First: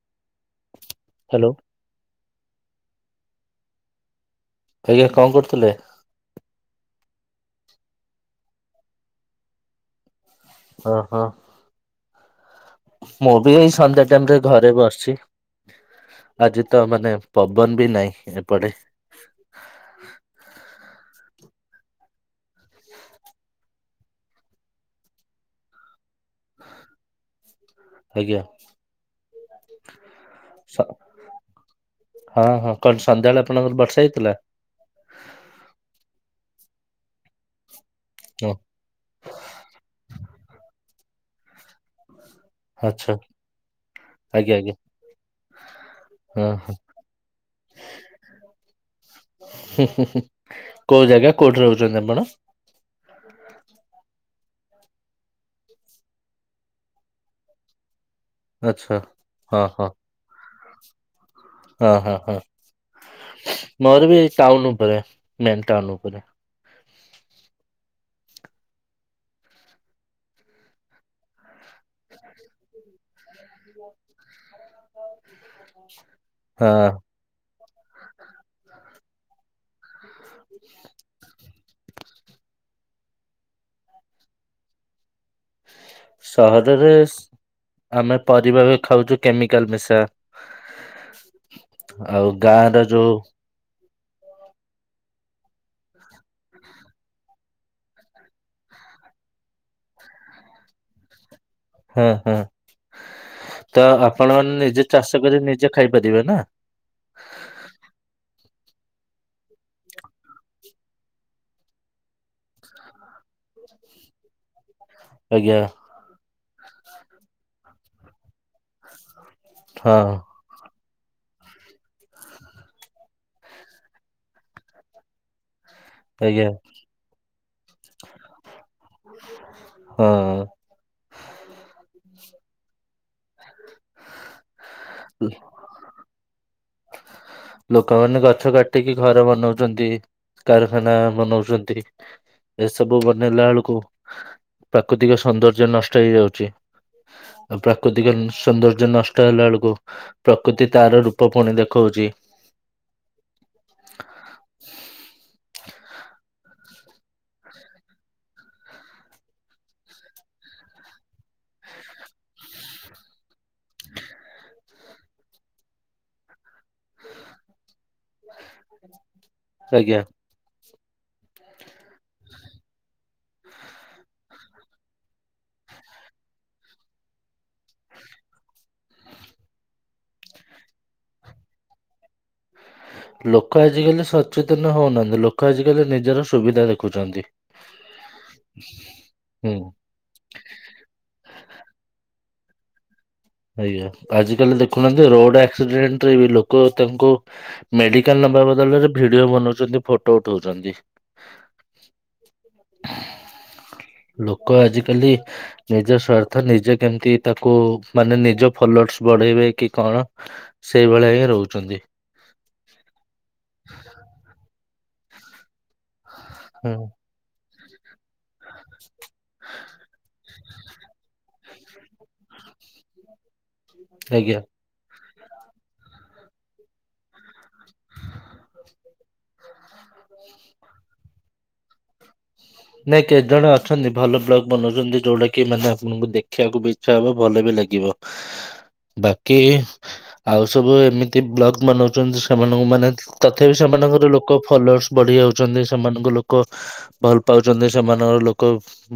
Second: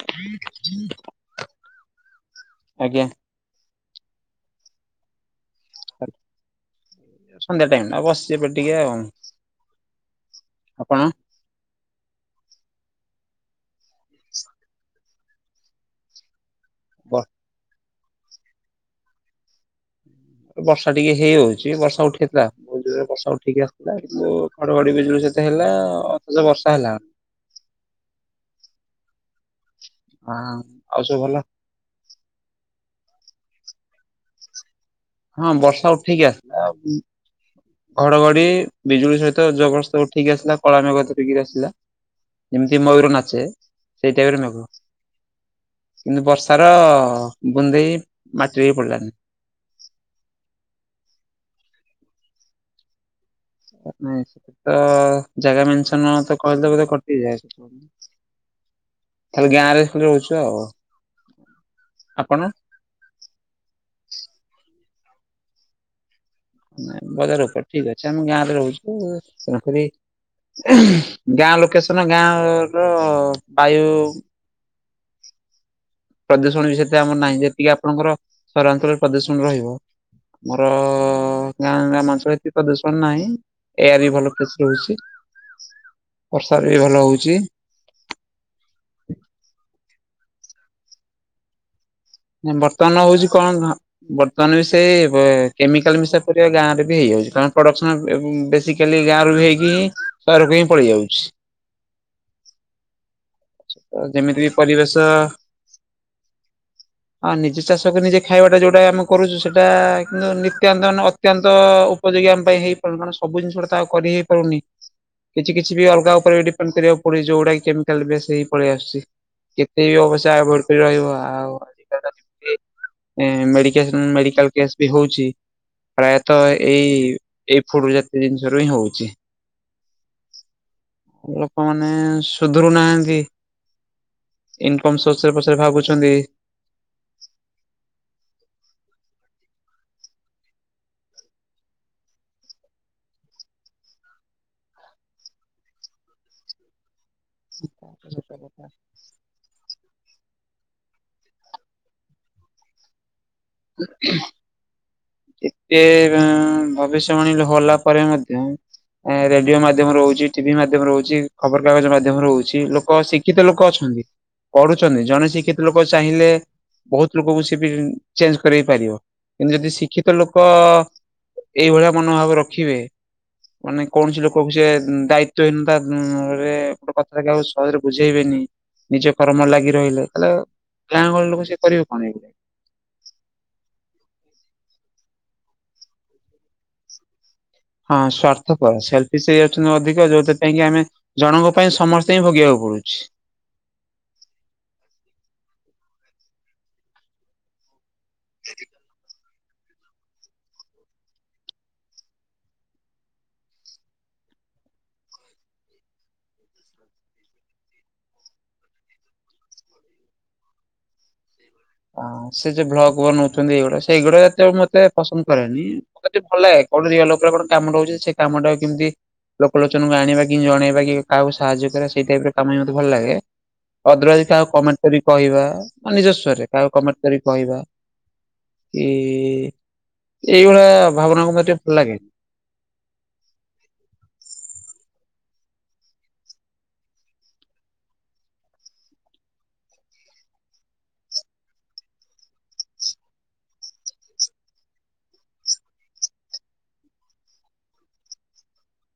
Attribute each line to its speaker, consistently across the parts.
Speaker 1: [inaudible]
Speaker 2: Hello.
Speaker 1: ଆଜ୍ଞା।
Speaker 2: ଆଜ୍ଞା କଣ କରୁଥିଲେ?
Speaker 1: ସନ୍ଧ୍ୟା ଟାଇମ ଟା ବସିଛି ଏବେ ଟିକେ ଆଉ।
Speaker 2: ଓ
Speaker 1: ଆପଣ?
Speaker 2: ହୋ। ମୁଁ ବି ଏଇ ସନ୍ଧ୍ୟା ଟାଇମ ରେ ଘରେ ବସିଚି। ଆଜି ତ ମାନେ ପବନ ବି ନାହିଁ ଏପଟେ।
Speaker 1: ବର୍ଷା ଟିକେ ହେଇ ଓଉଛି ବର୍ଷା ଉଠେଇଥିଲା। ଜୋରେ ବର୍ଷା ଉଠେଇକି ଆସିଥିଲା କିନ୍ତୁ ଘଡଘଡ଼ି ବିଜୁଳି ସେତେ ହେଲା ଅଥଚ ବର୍ଷା ହେଲା।
Speaker 2: ଆଜ୍ଞା।
Speaker 1: ହଁ
Speaker 2: ସ
Speaker 1: ଆଉ ସବୁ ଭଲ?
Speaker 2: ହଁ ହଁ କଣ ସନ୍ଧ୍ୟାବେଳେ ଆପଣଙ୍କର ବର୍ଷା ହେଇଥିଲା?
Speaker 1: ହଁ ବର୍ଷା ଉଠେଇକି ଆସିଲା ଉଁ। ଘଡ଼ଘଡ଼ି
Speaker 2: ହଁ
Speaker 1: ବିଜୁଳି ସହିତ ଜବରସ୍ତ ଉଠିକ ଆସିଥିଲା କଳା ମେଘ ଧରିକିରି ଆସିଥିଲା। ଯେମିତି ମୟୂର
Speaker 2: ଆଚ୍ଛା
Speaker 1: ନାଚେ ସେଇ ଟାଇପ ର
Speaker 2: ଆଜ୍ଞା
Speaker 1: ମଘ।
Speaker 2: ଆଜ୍ଞା
Speaker 1: କିନ୍ତୁ ବର୍ଷାର
Speaker 2: ହଁ
Speaker 1: ବୁନ୍ଦେ ବି ମାଟିରେ ବି ପଡ଼ିଲାଣି।
Speaker 2: ହୁଁ ହୁଁ ହୁଁ କୋଉ ଜାଗା କୋଉଠି ରହୁଛନ୍ତି ଆପଣ?
Speaker 1: ନାଇଁ ସେ ତ ଜାଗା ମେନ୍ସନ ତ କହିଲେ ବୋଧ କଟିଯାଏ। [inaudible]
Speaker 2: ଆଚ୍ଛା
Speaker 1: ଥାବି
Speaker 2: ହଁ
Speaker 1: ଗାଁରେ
Speaker 2: ହଁ
Speaker 1: [unintelligible] ରହୁଚୁ ଆଉ।
Speaker 2: ହଁ ହଁ ହଁ
Speaker 1: ଆପଣ?
Speaker 2: ମୋର ବି ଏଇ ଟାଉନ ଉପରେ ମେନ୍ ଟାଉନ ଉପରେ।
Speaker 1: ମେନ୍ ବଜାର ଉପରେ ଠିକ ଅଛି ଆମେ ଗାଁ ରେ ରହୁଛୁ ତେଣୁ କରି ଗାଁ ଲୋକେସନ ଗାଁର ବାୟୋ ପ୍ରଦୂଷଣ ବି
Speaker 2: ହଁ
Speaker 1: ସେତେ ଆମର ନାହିଁ ଯେତିକି ଆପଣଙ୍କର ସହରାଞ୍ଚଳରେ ପ୍ରଦୂଷଣ ରହିବ। ମୋର ଗାଁ ରେ ଆମର ଏତେ ପ୍ରଦୂଷଣ ନାହିଁ। ଏୟାର ବି ଭଲ ଫ୍ରେସ୍ ରହୁଛି। ବର୍ଷା ବି ଭଲ
Speaker 2: ସହରରେ
Speaker 1: ହଉଛି
Speaker 2: ଆମେ ପରିବା ବି ଖାଉଛୁ କେମିକାଲ ମିଶା। ଆଉ
Speaker 1: ନାଇଁ
Speaker 2: ଗାଁ ର
Speaker 1: ବର୍ତ୍ତମାନ
Speaker 2: ଯୋଉ
Speaker 1: ହୋଉଛି କଣ ବର୍ତ୍ତମାନ ବି ସେଇ ବେ କେମିକାଲ ମିଶା ପରିବା ଗାଁରେ ବି ହେଇଯାଉଛି। କାରଣ ପ୍ରଡକ୍ସନ [unintelligible] ବେଶୀ କାଲି ଗାଁରୁ ବି ହେଇକି ସହରକୁ ହିଁ ପଳେଇ ଯାଉଛି।
Speaker 2: ହଁ ହଁ ତ ଆପଣ
Speaker 1: ଯେମିତି ବି
Speaker 2: ମାନେ ନିଜେ
Speaker 1: ପରିବେଶ
Speaker 2: ଚାଷ କରି ନିଜେ ଖାଇପାରିବେ ନା?
Speaker 1: ହଁ ନିଜେ ଚାଷକୁ ନିଜେ ଖାଇବାଟା ଯୋଉଟା ଆମେ କରୁଛୁ ସେଇଟା କିନ୍ତୁ ନିତ୍ୟାନ୍ତ ମାନେ ଅ ତ୍ୟନ୍ତ ଉପଯୋଗୀ ଆମ ପାଇଁ ହେଇପାରୁନୁ। କାରଣ ସବୁ ଜିନିଷ ଉଡ଼ା ତ ଆଉ କରି ହେଇ ପାରୁନି। କିଛି
Speaker 2: ଆଜ୍ଞା
Speaker 1: କିଛି ବି ଅଲଗା ଉପରେ ବି ଡିପେଣ୍ଡ କରିବାକୁ ପଡ଼ୁଛି। ଯୋଉଡ଼ା କି କେମିକାଲ ବେଶୀ ପଳେଇ ଆସୁଛି। କେତେ
Speaker 2: ହଁ
Speaker 1: ବି ଅବଶ୍ୟ ଅଭଏଡ୍ କରି ରହିବ। ଆଉ ଆଜି କାର ଯେମିତି ମେଡିକେସ୍ ମେକିକାଲ କେସ୍ ବି ହୋଉଛି। ପ୍ରାୟତଃ
Speaker 2: ଆଜ୍ଞା
Speaker 1: ଏଇ ଏଇ ଫୁଡ୍ ଜାତୀୟ ଜିନିଷ ରୁ ହିଁ ହଉଛି।
Speaker 2: ହଁ।
Speaker 1: ଲୋକମାନେ ସୁଧରୁ ନାହାନ୍ତି। ଇନ୍କମ ସୋର୍ସ
Speaker 2: ଲ
Speaker 1: ରେ ପଛରେ ଭାବୁଛନ୍ତି।
Speaker 2: ଲୋକମାନେ ଗଛ କାଟିକି ଘର ବନଉଛନ୍ତି କାରଖାନା ବନଉଛନ୍ତି। ଏସବୁ ବନେଇଲା ବେଳକୁ ପ୍ରାକୃତିକ ସୌନ୍ଦର୍ଯ୍ୟ ନଷ୍ଟ ହେଇଯାଉଛି। ଆଉ ପ୍ରାକୃତିକ
Speaker 1: ସତ କଥା
Speaker 2: ସୌନ୍ଦର୍ଯ୍ୟ ନଷ୍ଟ ହେଲା ବେଳକୁ ପ୍ରକୃତି ତାର ରୂପ ପୁଣି ଦେଖଉଛି।
Speaker 1: [inaudible] ଏତେ ଭବିଷ୍ୟବାଣୀ ହେଲା ପରେ ମଧ୍ୟ ଏ ରେଡିଓ ମାଧ୍ୟମରେ ହଉଛି। ଟିଭି ମାଧ୍ୟମରେ ହଉଛି। ଖବର କାଗଜ ମାଧ୍ୟମରେ ହଉଛି। ଲୋକ ଶିକ୍ଷିତ ଲୋକ ଅଛନ୍ତି। କରୁଛନ୍ତି ଜଣେ ଶିକ୍ଷିତ ଲୋକ ଚାହିଁଲେ ବୋହୁତ ଲୋକଙ୍କୁ ସେବି ଚେଞ୍ଜ କରାଇ ପାରିବ। କିନ୍ତୁ ଯଦି ଶି
Speaker 2: ଆଜ୍ଞା।
Speaker 1: ଶିକ୍ଷିତ ଲୋକ ଏଇଭଳିଆ ମନୋଭାବ ରଖିବେ ମାନେ କୌଣସି ଲୋକ ସେ ଦାୟିତ୍ଵ ହୀନତା ରେ ଗୋଟେ କଥାଟା କାହାକୁ ସହଜରେ ବୁଝେଇବେନି। ନିଜ କର୍ମରେ ଲାଗି ରହିଲେ ତାହେଲେ ଗାଁ ଗହଳି ଲୋକ ସେ କରିବେ କଣ ଏ
Speaker 2: ଲୋକ ଆଜିକାଲି ସଚେତନ ହଉନାହାନ୍ତି। ଲୋକ ଆଜିକାଲି ନିଜର ସୁବିଧା ଦେଖୁଛନ୍ତି।
Speaker 1: ହଁ ସ୍ୱାର୍ଥପର ସେଲଫିସ୍ ହେଇ
Speaker 2: ହୁଁ।
Speaker 1: ଯାଉଛନ୍ତି ଅଧିକ ଯୋଉଥିପାଇଁ କି ଆମେ ଜଣଙ୍କ ପାଇଁ ସମସ୍ତେ ହିଁ ଭୋଗିବାକୁ ପଡୁଛି।
Speaker 2: ଆଜ୍ଞା। ଆଜି କାଲି ଦେଖୁନାହାନ୍ତି ରୋଡ ଆକ୍ସିଡେଣ୍ଟ ରେ ବି ଲୋକ ତାଙ୍କୁ ମେଡିକାଲ ନବା ବଦଳରେ ଭିଡିଓ ବନଉଛନ୍ତି ଫଟୋ ଉଠଉଛନ୍ତି। [inaudible] ଲୋକ ଆଜିକାଲି ନିଜ ସ୍ୱାର୍ଥ ନିଜେ କେମ୍ତି ତାକୁ ମାନେ ନିଜ ଫଲୋର୍ସ ବଢେଇବେ କି କଣ ସେଇଭଳିଆ ହିଁ ରହୁଚନ୍ତି।
Speaker 1: ହଁ ସେ ଯୋଉ ବ୍ଲଗ୍ ବନଉଚନ୍ତି ଏଗୁଡା ସେଗୁଡା ଏତେ ମତେ ପସନ୍ଦ୍ ପାଏନି। ମୋତେ ଭଲ ଲାଗେ
Speaker 2: ହୁଁ
Speaker 1: [unintelligible] ଆ ଲୋକର କଣ କାମଟା ହଉଛି। ସେ କାମ ଟାକୁ କେମିତି ଲୋକ ଲୋଚନକୁ ଆଣିବା କି ଜଣେଇବା କି କାହାକୁ ସାହାଯ୍ୟ କରିବା ସେଇ ଟାଇପ କାମ ମତେ ଭଲ ଲାଗେ। ଅଦ୍ରୱାଇଜ୍
Speaker 2: ଆଜ୍ଞା।
Speaker 1: କାହାକୁ କମେଣ୍ଟ କରି କହିବା ନିଜସ୍ଵରେ କାହାକୁ କମେଣ୍ଟ କରି କହିବା। କି ଏଇଭଳିଆ ଭାବନା କୁ ମତେ ଭଲ ଲାଗେନି।
Speaker 2: ନାଇଁ କେତେ ଜଣେ ଅଛନ୍ତି ଭଲ ବ୍ଲଗ ବନଉଛନ୍ତି। ଯୋଉଟା କି ମାନେ ଆପଣଙ୍କୁ ଦେଖିବାକୁ ବି ଇଚ୍ଛା ହବ ଭଲ ବି ଲାଗିବ। ବାକି ଆଉ ସବୁ ଏମିତି ବ୍ଲକ ମନଉଛନ୍ତି ସେମାନଙ୍କୁ ମାନେ ତଥାପି ସେମାନଙ୍କର ଲୋକ ଫଲୋର୍ସ ବଢି ଯାଉଛନ୍ତି। ସେମାନଙ୍କ ଲୋକ ଭଲ ପାଉଛନ୍ତି ସେମାନଙ୍କର ଲୋକ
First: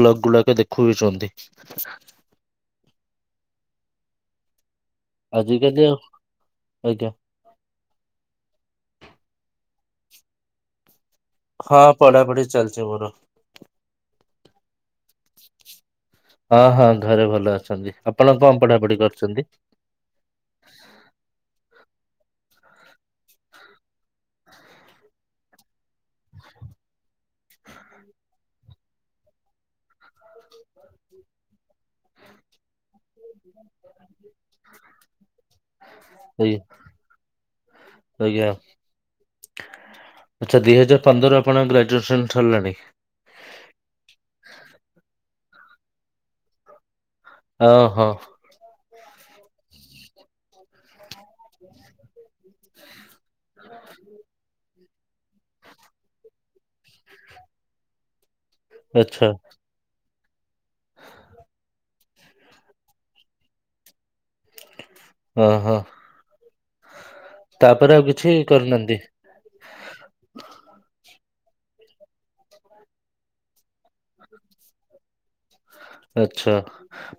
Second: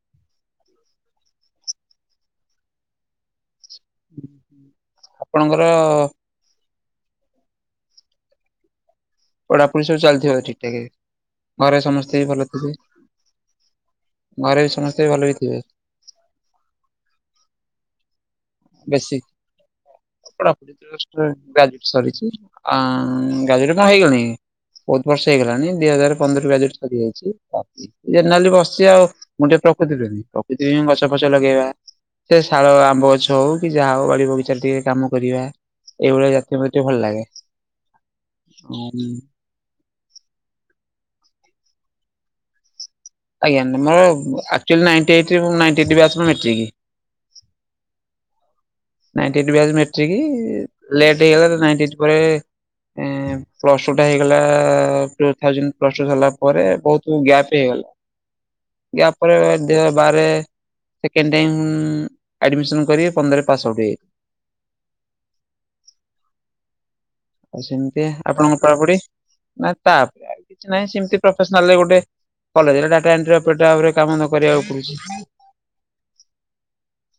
Speaker 2: ବ୍ଲକ ଗୁଡାକ ଦେଖୁବିଛନ୍ତି।
Speaker 1: ଆପଣଙ୍କର
Speaker 2: ଆଜିକାଲି ଆଉ ଆଜ୍ଞା।
Speaker 1: ପଢାପଢୀ ସବୁ ଚାଲିଥିବ ଠିକ୍ ଠାକେ। ଘରେ
Speaker 2: ହଁ
Speaker 1: ସମସ୍ତେ ବି
Speaker 2: ପଢାପଢି
Speaker 1: ଭଲ ଥିବେ
Speaker 2: ଚାଲିଛି ମୋର।
Speaker 1: ଘରେ ସମସ୍ତେ ଭଲ ବି ଥିବେ।
Speaker 2: ହଁ ହଁ ଘରେ ଭଲ ଅଛନ୍ତି ଆପଣ କଁ ପଢାପଢି କରିଛନ୍ତି?
Speaker 1: [unintelligible] ଈ ବୋହୁତ୍ ବର୍ଷ ହେଇଗଲାଣି ଦି ହଜାର ପନ୍ଦର ବ୍ୟାଚେ ରୂ ସରିଯାଇଚି‌। ଜେନାଲି ବସିଛି ଆଉ ମୁଁ ଟିକେ ପ୍ରକୃତି ପ୍ରେମୀ ପ୍ରକୃତି ହିଁ ଗଛ ଫଛ ଲଗେଇବା। ସେ ଶାଳ ଆମ୍ବ ଗ ହଉ କି ଯାହା ହଉ ବାଡି ବଗିଚାରେ ଟିକେ କାମ କରିବା ଏଇଭଳିଆ
Speaker 2: ଏଇ
Speaker 1: ଜାତି ମ ଟେ ଭଲ୍ ଲାଗେ। [inaudible]
Speaker 2: ଆଛା ଦି ହଜାର୍ ପନ୍ଦର ଆପଣ ଗ୍ରାଜୁଏସନ୍ ସର୍ଲାଣି?
Speaker 1: ଆଜ୍ଞା ମୁଁ ଆକଚାଲି ନାଇନ୍ଟି ଏଈଟ୍ ରେ ମୁଁ ନାଈନ୍ଟି ଏଠି ବ୍ୟଚ୍ ର ମେଟ୍ରିକ୍।
Speaker 2: ଅ ହୋ।
Speaker 1: ନାଇନ୍ଟି ଏଈଟ୍ ବ୍ଯାଚ ମେଟ୍ରିକି ଲେଟ୍ ହେଇଗଲା ତ ନାଇନ୍ଟି ପରେ ଏ ପ୍ଲସ୍ ଟୁ ଟା ହେଇଗଲା ଟୁଥାଉଜେଣ୍ଡ୍ ପ୍ଲସ ଟୁ ସଲା ପରେ ବହୁତୁ ଗ୍ୟାଫ୍ ହେଇଗଲା। ୟା
Speaker 2: ଆଚ୍ଛା
Speaker 1: ପରେ ଦେଅ ବାରେ ସେକେଣ୍ଡ୍ ଟାଇମ୍ ଆଡ୍ମିସନ୍ କରିବେ। ପନ୍ଦରେ ପାସ ଆଉଟ୍ ହେଇ
Speaker 2: ଅହ। ଆଉ
Speaker 1: ସେମ୍ତିଆ
Speaker 2: କିଛି
Speaker 1: ଆପଣଙ୍କ
Speaker 2: କରିନାହାନ୍ତି
Speaker 1: ପଢ଼ା ପାଢ଼ୀ ଆ ତା ନାଇ ଶେମ୍ତି ପ୍ରଫେସ୍ନାଲି ଗୋଟେ କଲେଜେରେ ଡାଟା ଏଣ୍ଟ୍ରି ଅପରେଟ ଭାବରେ କାମ ନ କରିବାକୁ ପଡୁଛି।
Speaker 2: ଆଛା।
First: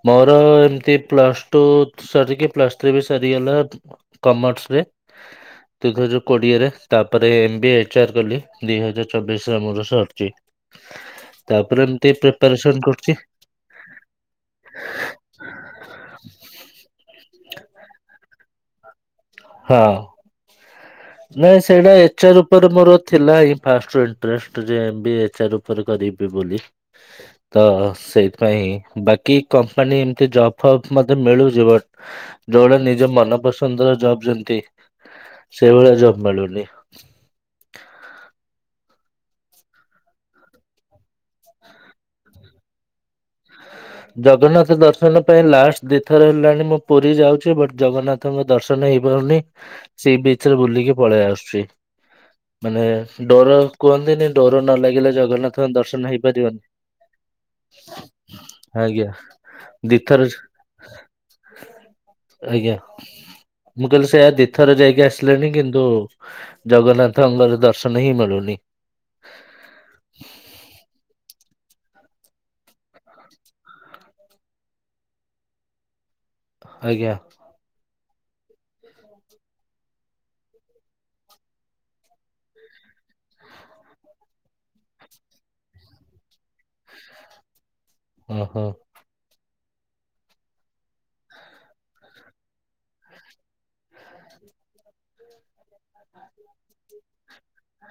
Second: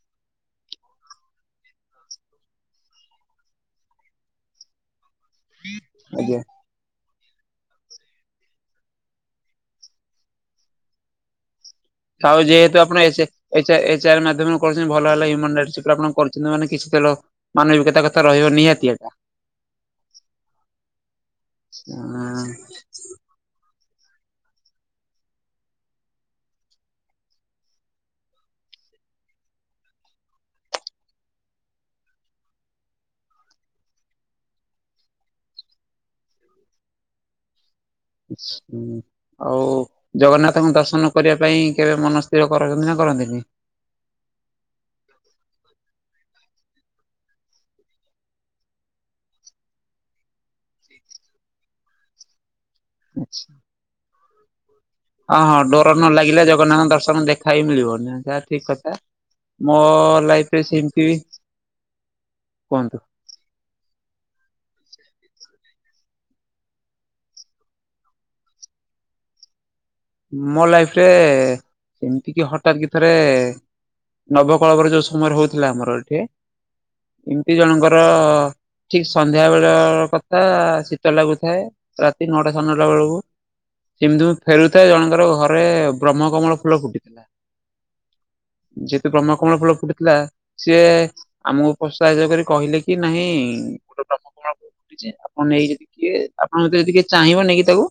Speaker 2: ମୋର ଏମିତି ପ୍ଲସ୍ଟୁ ସରିକି ପ୍ଲସ୍ଥ୍ରୀ ବି ସରିଗଲା। କମର୍ସ ରେ [unintelligible]
Speaker 1: ଆଜ୍ଞା।
Speaker 2: କୋଡିଏ ରେ। ତାପରେ ଏମ ବି ଏଚ୍ ଆର୍ କଲି ଦିଇ ହଜାର୍ ଚବିଶ ଆମର ସାରିଛି। ତାପରେ
Speaker 1: ଆଉ
Speaker 2: ପ୍ରିପାରେସନ
Speaker 1: ଯେହେତୁ ଆପଣ
Speaker 2: କରୁଛି
Speaker 1: ଏସେ ଏଚ୍ ଅ ଏଚ୍ ଆର୍ ମାଧ୍ୟମରେ କର୍ଚନ୍ତି ଭଲ ହେଲା ଇଉମନ୍‌ ବେଡ୍ ସିପ୍ ରେ ଆପଣ କରୁଚନ୍ତି ମାନ କିଛି ତେ ଲ ମାନବିକତା କଥା ରହିବ ନିହାତି ଆ
Speaker 2: ହଁ ନାଇଁ ସେଇଟା ଏଚ୍ ଆର୍
Speaker 1: ଏଟା।
Speaker 2: ରୂପରେ ମୋର ଥିଲା ହିଁ। ଫାଷ୍ଟ୍ ରୁ ଇଣ୍ଟ୍ରେଷ୍ଟ୍ ଯେ ଏମ୍ ବିଏ ଏଚ୍ ଆର୍ ଉପରେ କରିବି ବୋଲି। ତ ସେଇଥିପାଇଁ ବାକି କମ୍ପାନୀ ଏମ୍ତି ଜବ୍ ଫବ୍ ମ ମିଳୁଛି ବଟ୍ ଯୋଉଭଳିଆ ନିଜ ମନ ପସନ୍ଦର ଜବ୍ ଯେମତି ସେଇଭଳିଆ ଜବ୍ ମିଳୁନି।
Speaker 1: [inaudible] ଆଉ ଜଗନ୍ନାଥଙ୍କୁ ଦର୍ଶନ କରିବା ପାଇଁ, କେବେ ମନ ସ୍ଥିର କରଛନ୍ତି ନା କରନ୍ତିନି?
Speaker 2: ଜଗନ୍ନାଥ ଦର୍ଶନ ପାଇଁ ଲାଷ୍ଟ ଦୁଇଥର ହେଲାଣି ମୁଁ ପୁରୀ ଯାଉଛି ବଟ୍ ଜଗନ୍ନା ତ ଙ୍କୁ ଦର୍ଶନ ହେଇପାରୁନି ସୀବିଚ୍ ରେ ବୁଲିକି ପଳେଇ ଆସୁଚି। ମାନେ ଡୋର କୁହନ୍ତିନି ଡୋର ନ ଲାଗିଲେ
Speaker 1: ହଁ ହଁ
Speaker 2: ଜଗନ୍ନାଥଙ୍କ
Speaker 1: ଡୋର
Speaker 2: ଦର୍ଶନ
Speaker 1: ନ ଲାଗିଲ
Speaker 2: ହେଇପାରିବନି।
Speaker 1: ଜଗନାଥ ଦର୍ଶନ ଦେଖା ହି ମିିଳିବନି ଠିକ
Speaker 2: ଆଜ୍ଞା
Speaker 1: ମୋ
Speaker 2: ଦିଥର
Speaker 1: ଲାଇଫ ରେ ସେମିତି ହେଇଛି
Speaker 2: ଆଜ୍ଞା
Speaker 1: କୁହନ୍ତୁ।
Speaker 2: ମୁଁ କଇଲି ସେୟା, ଦିଇଥର ଯାଇକି ଆସିଲେଣି କିନ୍ତୁ ଜଗନ୍ନାଥ ଙ୍ଗର ଦର୍ଶନ ହିଁ ମିଳୁନି।
Speaker 1: ମୋ ଲାଇଫ୍ ରେ ଏମ୍ତିକି ହଠାତ୍ କି ଥରେ ନବକଳବର ଯୋଉ ସମୟ ହଉଥିଲା ଆମର ଏଠି
Speaker 2: ଆଜ୍ଞା।
Speaker 1: ଏମ୍ତି ଜଣଙ୍କର ଠିକ୍ ସନ୍ଧ୍ୟା ବେଳ କଥା ଶୀତ ଲାଗୁଥାଏ, ରାତି ନଅଟା, ସାଡେ ନଅଟା ବେଳକୁ। ସେମିତି ମୁ ଫେରୁଥାଏ ଜଣଙ୍କର ଘରେ ବ୍ରହ୍ମ କମଳ ଫୁଲ ଫୁଟିଥିଲା।
Speaker 2: ଓହୋ।
Speaker 1: ଯେହେତୁ ବ୍ରହ୍କକୁମଳ ଫୁଲ ଫୁଟିଥିଲା ସିଏ ଆମକୁ ପ୍ରୋତ୍ସାହିତ କରି କହିଲେ କି ନାଇଁ ଗୋଟେ ପ୍ର୍ମକୁମ ଆପଣ ନେଇକି ଯଦି କିଏ ଆପଣଙ୍କ ଯଦି କିଏ ଚାହିଁ ନେଇକି ତାକୁ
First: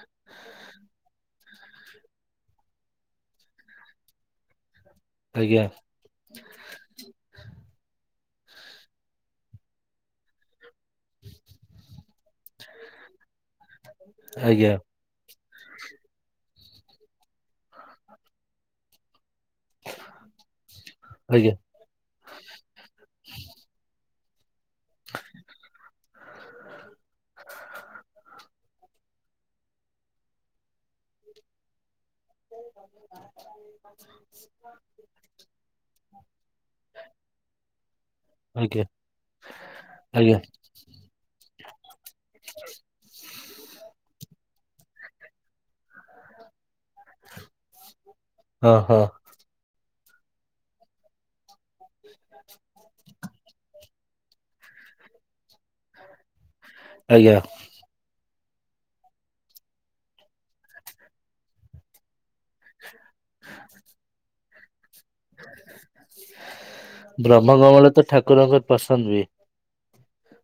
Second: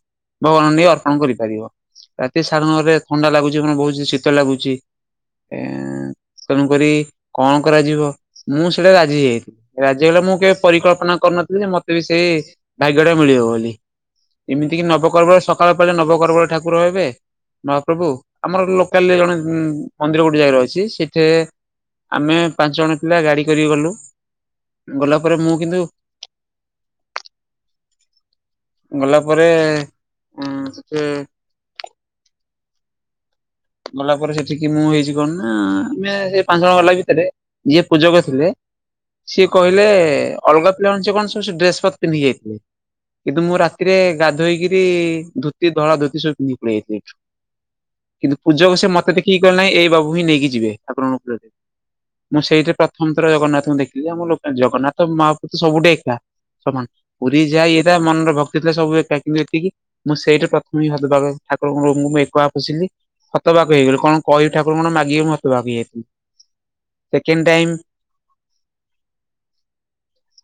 Speaker 1: ଭଗବାନଙ୍କୁ ନେଇକ ଅର୍ପଣ କରିପାରିବ। ରାତି ସାରା ନରେ ଥଣ୍ଡା ଲାଗୁଛି ମ ବହୁତ ଶୀତ ଲାଗୁଛି
Speaker 2: ଆଜ୍ଞା
Speaker 1: ଏ ତେଣୁକରି କଣ କରାଯିବ, ମୁଁ ସେଇଟା ରାଜି ଯାଇଥିଲି ରାଜି ହେଗଲା ମୁଁ କେ ପରିକଳ୍ପନା କରୁନଥିଲଥିଲେ ଯେ ମତେ ବି ସେ ଭାଗ୍ୟ ଟା ମିଳିବ ବୋଲି
Speaker 2: ଆଜ୍ଞା
Speaker 1: ଏମିତି କି ନବକଳେବର ସକାଳ ପା ନବକରବଳେ ଠାକୁର ହେବେ ମହାପ୍ରଭୁ। ଆମର ଲୋକାଲ ଜଣେ ମନ୍ଦିର ଗୋଟେ ଜାଗାରେ ର ଅଛି ସେଇଠି
Speaker 2: ଆଜ୍ଞା।
Speaker 1: ଆମେ ପାଞ୍ଚ ଜଣ ପିଲା ଗାଡି କରିକି ଗଲୁ ଗଲା ପରେ ମୁଁ କିନ୍ତୁ ଗଲା ପରେ ଉ ସେ
Speaker 2: ହ।
Speaker 1: ଗଲା ପରେ ସେଠିକି ମୁଁ ହେଇଛି କଣ ନା ଆମେ ସେ ପାଞ୍ଚ ଜଣ ଗଲା ଭିତରେ। ଯିଏ ପୂଜକ ଥିଲେ
Speaker 2: ଆଜ୍ଞା
Speaker 1: ସିଏ କହିଲେ
Speaker 2: ଆଜ୍ଞା
Speaker 1: ଅଲଗା ଲଞ୍ଚ କଣ ସବୁ ଡ୍ରେସ୍ ପତ ପିନ୍ଧି ଯାଇଥିଲେ। କିନ୍ତୁ ମୁଁ ରାତିରେ ଗାଧୋଇକିରି ଧୋତି ଧଳା ଧୋତି ସବୁ ପିନ୍ଧି ପଳେଇଆଇଥିଲୀ।
Speaker 2: ହଁ
Speaker 1: ପୂଜକ ସେ
Speaker 2: ହଁ
Speaker 1: ମତେ ଦେଖିକି କଲେ ନାଇଁ ଏଇ ବାବୁ ହିଁ ନେଇକି ଯିବେ ଠାକୁର ଙ୍କ ଫୁଲ ଦେ। ମୁଁ ସେଇଠି ପ୍ରଥମଥର ଜଗନ୍ନାଥଙ୍କୁ ଦେଖିଲି ଯେ ଆମ ଜଗନ୍ନାଥ ମହାପ୍ରଭୁ ସବୁଠୀ ଏକା। ସମାନ
Speaker 2: ଆଜ୍ଞା
Speaker 1: ପୁରୀ ଯାଆ ଇଏ ଟା ମନର ଭକ୍ତି ଥିଲା ସବୁ ଏକା କିନ୍ତୁ ଏତିକି ମୁଁ ସେଇଠି ପ୍ରଥମେ ହ ହତବାଘ ଠାକୁରଙ୍କ ମୁଁ ଏକଆ ପଶିଲି ହତବାଗ ହେଇଗଲି କଣ କହିବି ଠାକୁର କଣ ମାଗିବି ମତ ଭାବିକି ଯାଇଥିଲି।
Speaker 2: ବ୍ରହ୍ମକମଳ ତ ଠାକୁରଙ୍କର ପସନ୍ଦ ବି।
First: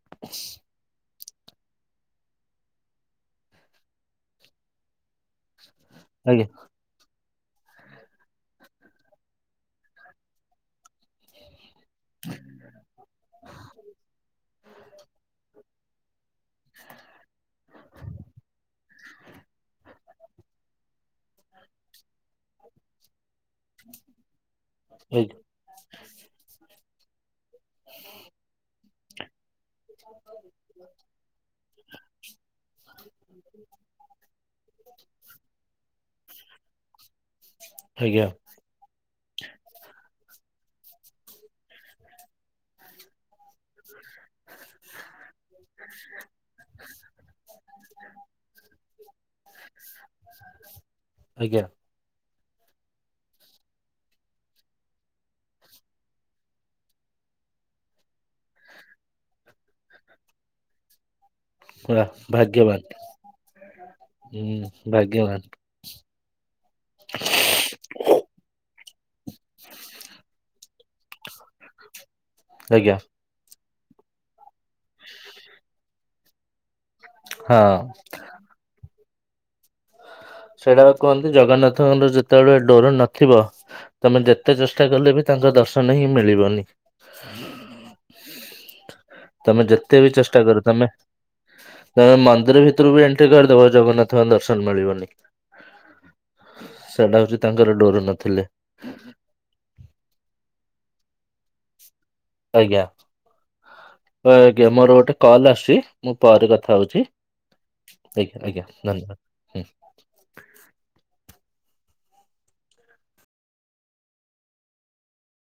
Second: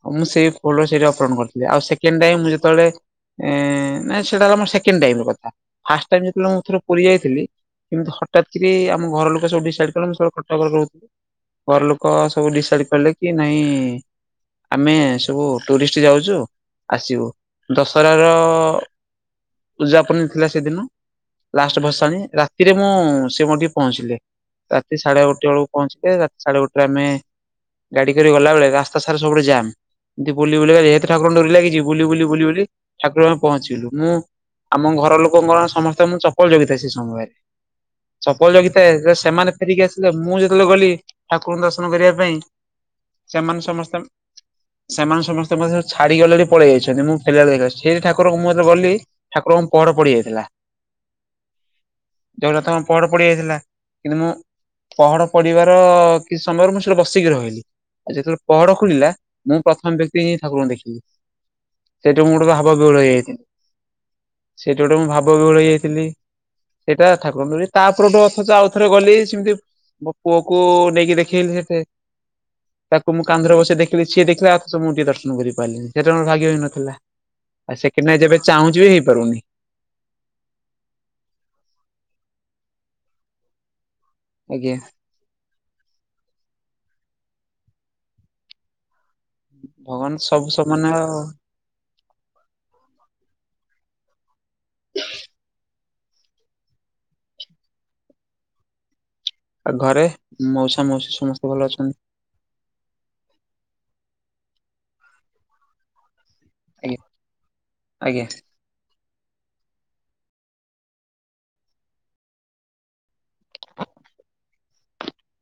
Speaker 1: ଉ ମୁଁ ସେ ଅପରଣ କରିଥିଲେ ଆଉ ସେକେଣ୍ଡ ଟାଇମ୍ ମୁଁ ଯେତେବେଳେ ନାଇ ସେଟା ହେଲା ମୋ ସେକଣ୍ଡ ଟାଇମ କଥା। ଫାଷ୍ଟ ଟାଇମ
Speaker 2: ଆଜ୍ଞା
Speaker 1: ଯେତେବେଳେ ମୁଁ ଥର ପୁରୀ ଯାଇଥିଲି। କେମିତି ହଠାତ୍ କିରି ଆମ ଘର ଲୋକ ସବୁ ଡିସାଇଡ କଲେ ମୁଁ ସବୁବେଳେ କଟକ ରେ ରହୁଥିଲି। ଘର ଲୋକ ସବୁ ଡିଶାଇଡ କଲେ କି ନାଇଁ ଆମେ ସବୁ ଟୁରିଷ୍ଟ ଯାଉଛୁ ଆସିବୁ ଦଶରା ର ଉଦଯାପନୀ ଥିଲା ସେଦିନ ଲାଷ୍ଟ ଭସାଣି ରା ରାତିରେ ମୁଁ ସେ ମୋର ଟିକେ ପହଞ୍ଚିଲେ ରାତି ସାଢେ
Speaker 2: ଆଜ୍ଞା
Speaker 1: ଗୋଟେ ବେଳକୁ ପହଞ୍ଚିଲେ ରାତି ସାଢେ ଗୋଟେରେ ଆମେ ଗାଡି କରି ଗଲା ବେଳେ ରାସ୍ତା ସାରା ସବୁଟି ଜାମ୍ ଏମତି ବୁଲି ବୁଲିକା [unintelligible] ଠାକୁର ଙ୍କ ଡୋରି ଲାଗିଚି ବୁଲି ବୁଲି ବୁଲି ବୁଲି ଠାକୁର ପହଞ୍ଚିଗଲୁ ମୁଁ ଆମ ଘର ଲୋକଙ୍କର ସମସ୍ତେ ମୁ ଚପଲ ଜଗିଥାଏ ସେ ସମୟରେ।
Speaker 2: ଆଜ୍ଞା
Speaker 1: ଚପଲ ଜଗିଥାଏ ଯେ ସେମାନେ ଫେରିକି ଆସିଲେ ମୁଁ ଯେତେବେଳେ ଗଲି ଠାକୁରଙ୍କ ଦର୍ଶନ କରିବା ପାଇଁ। ସେମାନେ ସମସ୍ତେ
Speaker 2: [inaudible]
Speaker 1: ସେମାନେ ସମସ୍ତେ ମତେ ଛାଡିକି ଅଲେଡି ପଳେଇ ଯାଇଛନ୍ତି ମୁଁ ଫେଲା ବେଳେ ଦେଖଲାଳୁ ସେଇଠାରଙ୍କୁ ମୁଁ ଯେତେବେଳେ ଗଲି ଠାକୁରଙ୍କୁ ପହଡ ପଡିି ଯାଇଥିଲା।
Speaker 2: ଆଜ୍ଞା।
Speaker 1: ଜଗନ୍ନାଥଙ୍କ ପହଡ ପଡି ଯାଇଥିଲା କିନ୍ତୁ ମୁଁ ପହଡ ପଡିବାର କିଛି ସମୟରେ ମୁଁ ସେଟି ବସିକି ରହିଲି। ଆଉ ଯେତେବେଳେ ପହଡ ଖୋଲିଲା ମୁଁ ପ୍ରଥମ ବ୍ୟକ୍ତି ହିଁ ଠାକୁରଙ୍କୁ ଦେଖିଲି।
Speaker 2: ପୁରା
Speaker 1: ସେଠି ମୁଁ ଗୋଟେ ଭାବ
Speaker 2: ଭାଗ୍ୟବାନ
Speaker 1: ବିହଳ ହେଇ ଯାଇଥିଲି
Speaker 2: ହୁଁ
Speaker 1: ସେଠି ଗୋଟେ ମୁଁ ଭାବ
Speaker 2: ଭାଗ୍ୟବାନ
Speaker 1: ବିହଳ ହେଇ ଯାଇଥିଲି। ସେଇଟା ଠାକୁରଙ୍କ ଡୋରୀ ତାପରଠୁ ଅଥଚ ଆଉ ଥରେ ଗଲି ସେମିତି ମୋ ପୁଅ କୁ ନେଇକି ଦେଖେଇଲି ସେତେ
Speaker 2: ଆଜ୍ଞା
Speaker 1: ତାକୁ ମୁଁ କାନ୍ଧରେ ବସେଇ ଦେଖିଲି ସିଏ ଦେଖିଲା ଅଥଚ ମୁଁ ଟିକେ ଦର୍ଶନ କରିପାରିଲିନି ସେଟା ମୋର ଭାଗ୍ୟ ହିଁ ନଥିଲା।
Speaker 2: ହଁ
Speaker 1: ଆଉ ସେକେଣ୍ଡ୍ ନାଇଁ ଯେବେ ଚାହୁଁଛି ବି ହେଇପାରୁନି।
Speaker 2: ସେଇଟା କୁହନ୍ତି ଜଗନ୍ନାଥଙ୍କର ଯେତେବେଳେ ଡୋର ନଥିବ ତମେ ଯେତେ
Speaker 1: ଆଜ୍ଞା।
Speaker 2: ଚେଷ୍ଟା କଲେ ବି ତାଙ୍କ ଦର୍ଶନ ହିଁ ମିଳିବନି। ତେ ଯେତେ ବି
Speaker 1: ଭଗବାନ
Speaker 2: ଚେଷ୍ଟା
Speaker 1: ସବୁ
Speaker 2: କର ତମେ
Speaker 1: ସମାନ ଆଉ
Speaker 2: ତମେ ମନ୍ଦିର ଭିତରୁ ବି ଏଣ୍ଟ୍ରି କରିଦେବ ଜଗନ୍ନାଥଙ୍କ ଦର୍ଶନ ମିଳିବନି। ସେଇଟା ହଉଛି ତାଙ୍କର ଡୋର ନଥିଲେ। [inaudible]
Speaker 1: ଆଉ ଘରେ ମଉସା ମାଉସୀ ସମସ୍ତେ ଭଲ ଅଛନ୍ତି?
Speaker 2: ଆଜ୍ଞା, ଆଜ୍ଞା ମୋର ଗୋଟେ କଲ ଆସଛି ମୁଁ ପରେ କଥା କଥା ହଉଛି
Speaker 1: ଆଜ୍ଞା
Speaker 2: ଆଜ୍ଞା, ଆଜ୍ଞା ଧନ୍ୟବାଦ।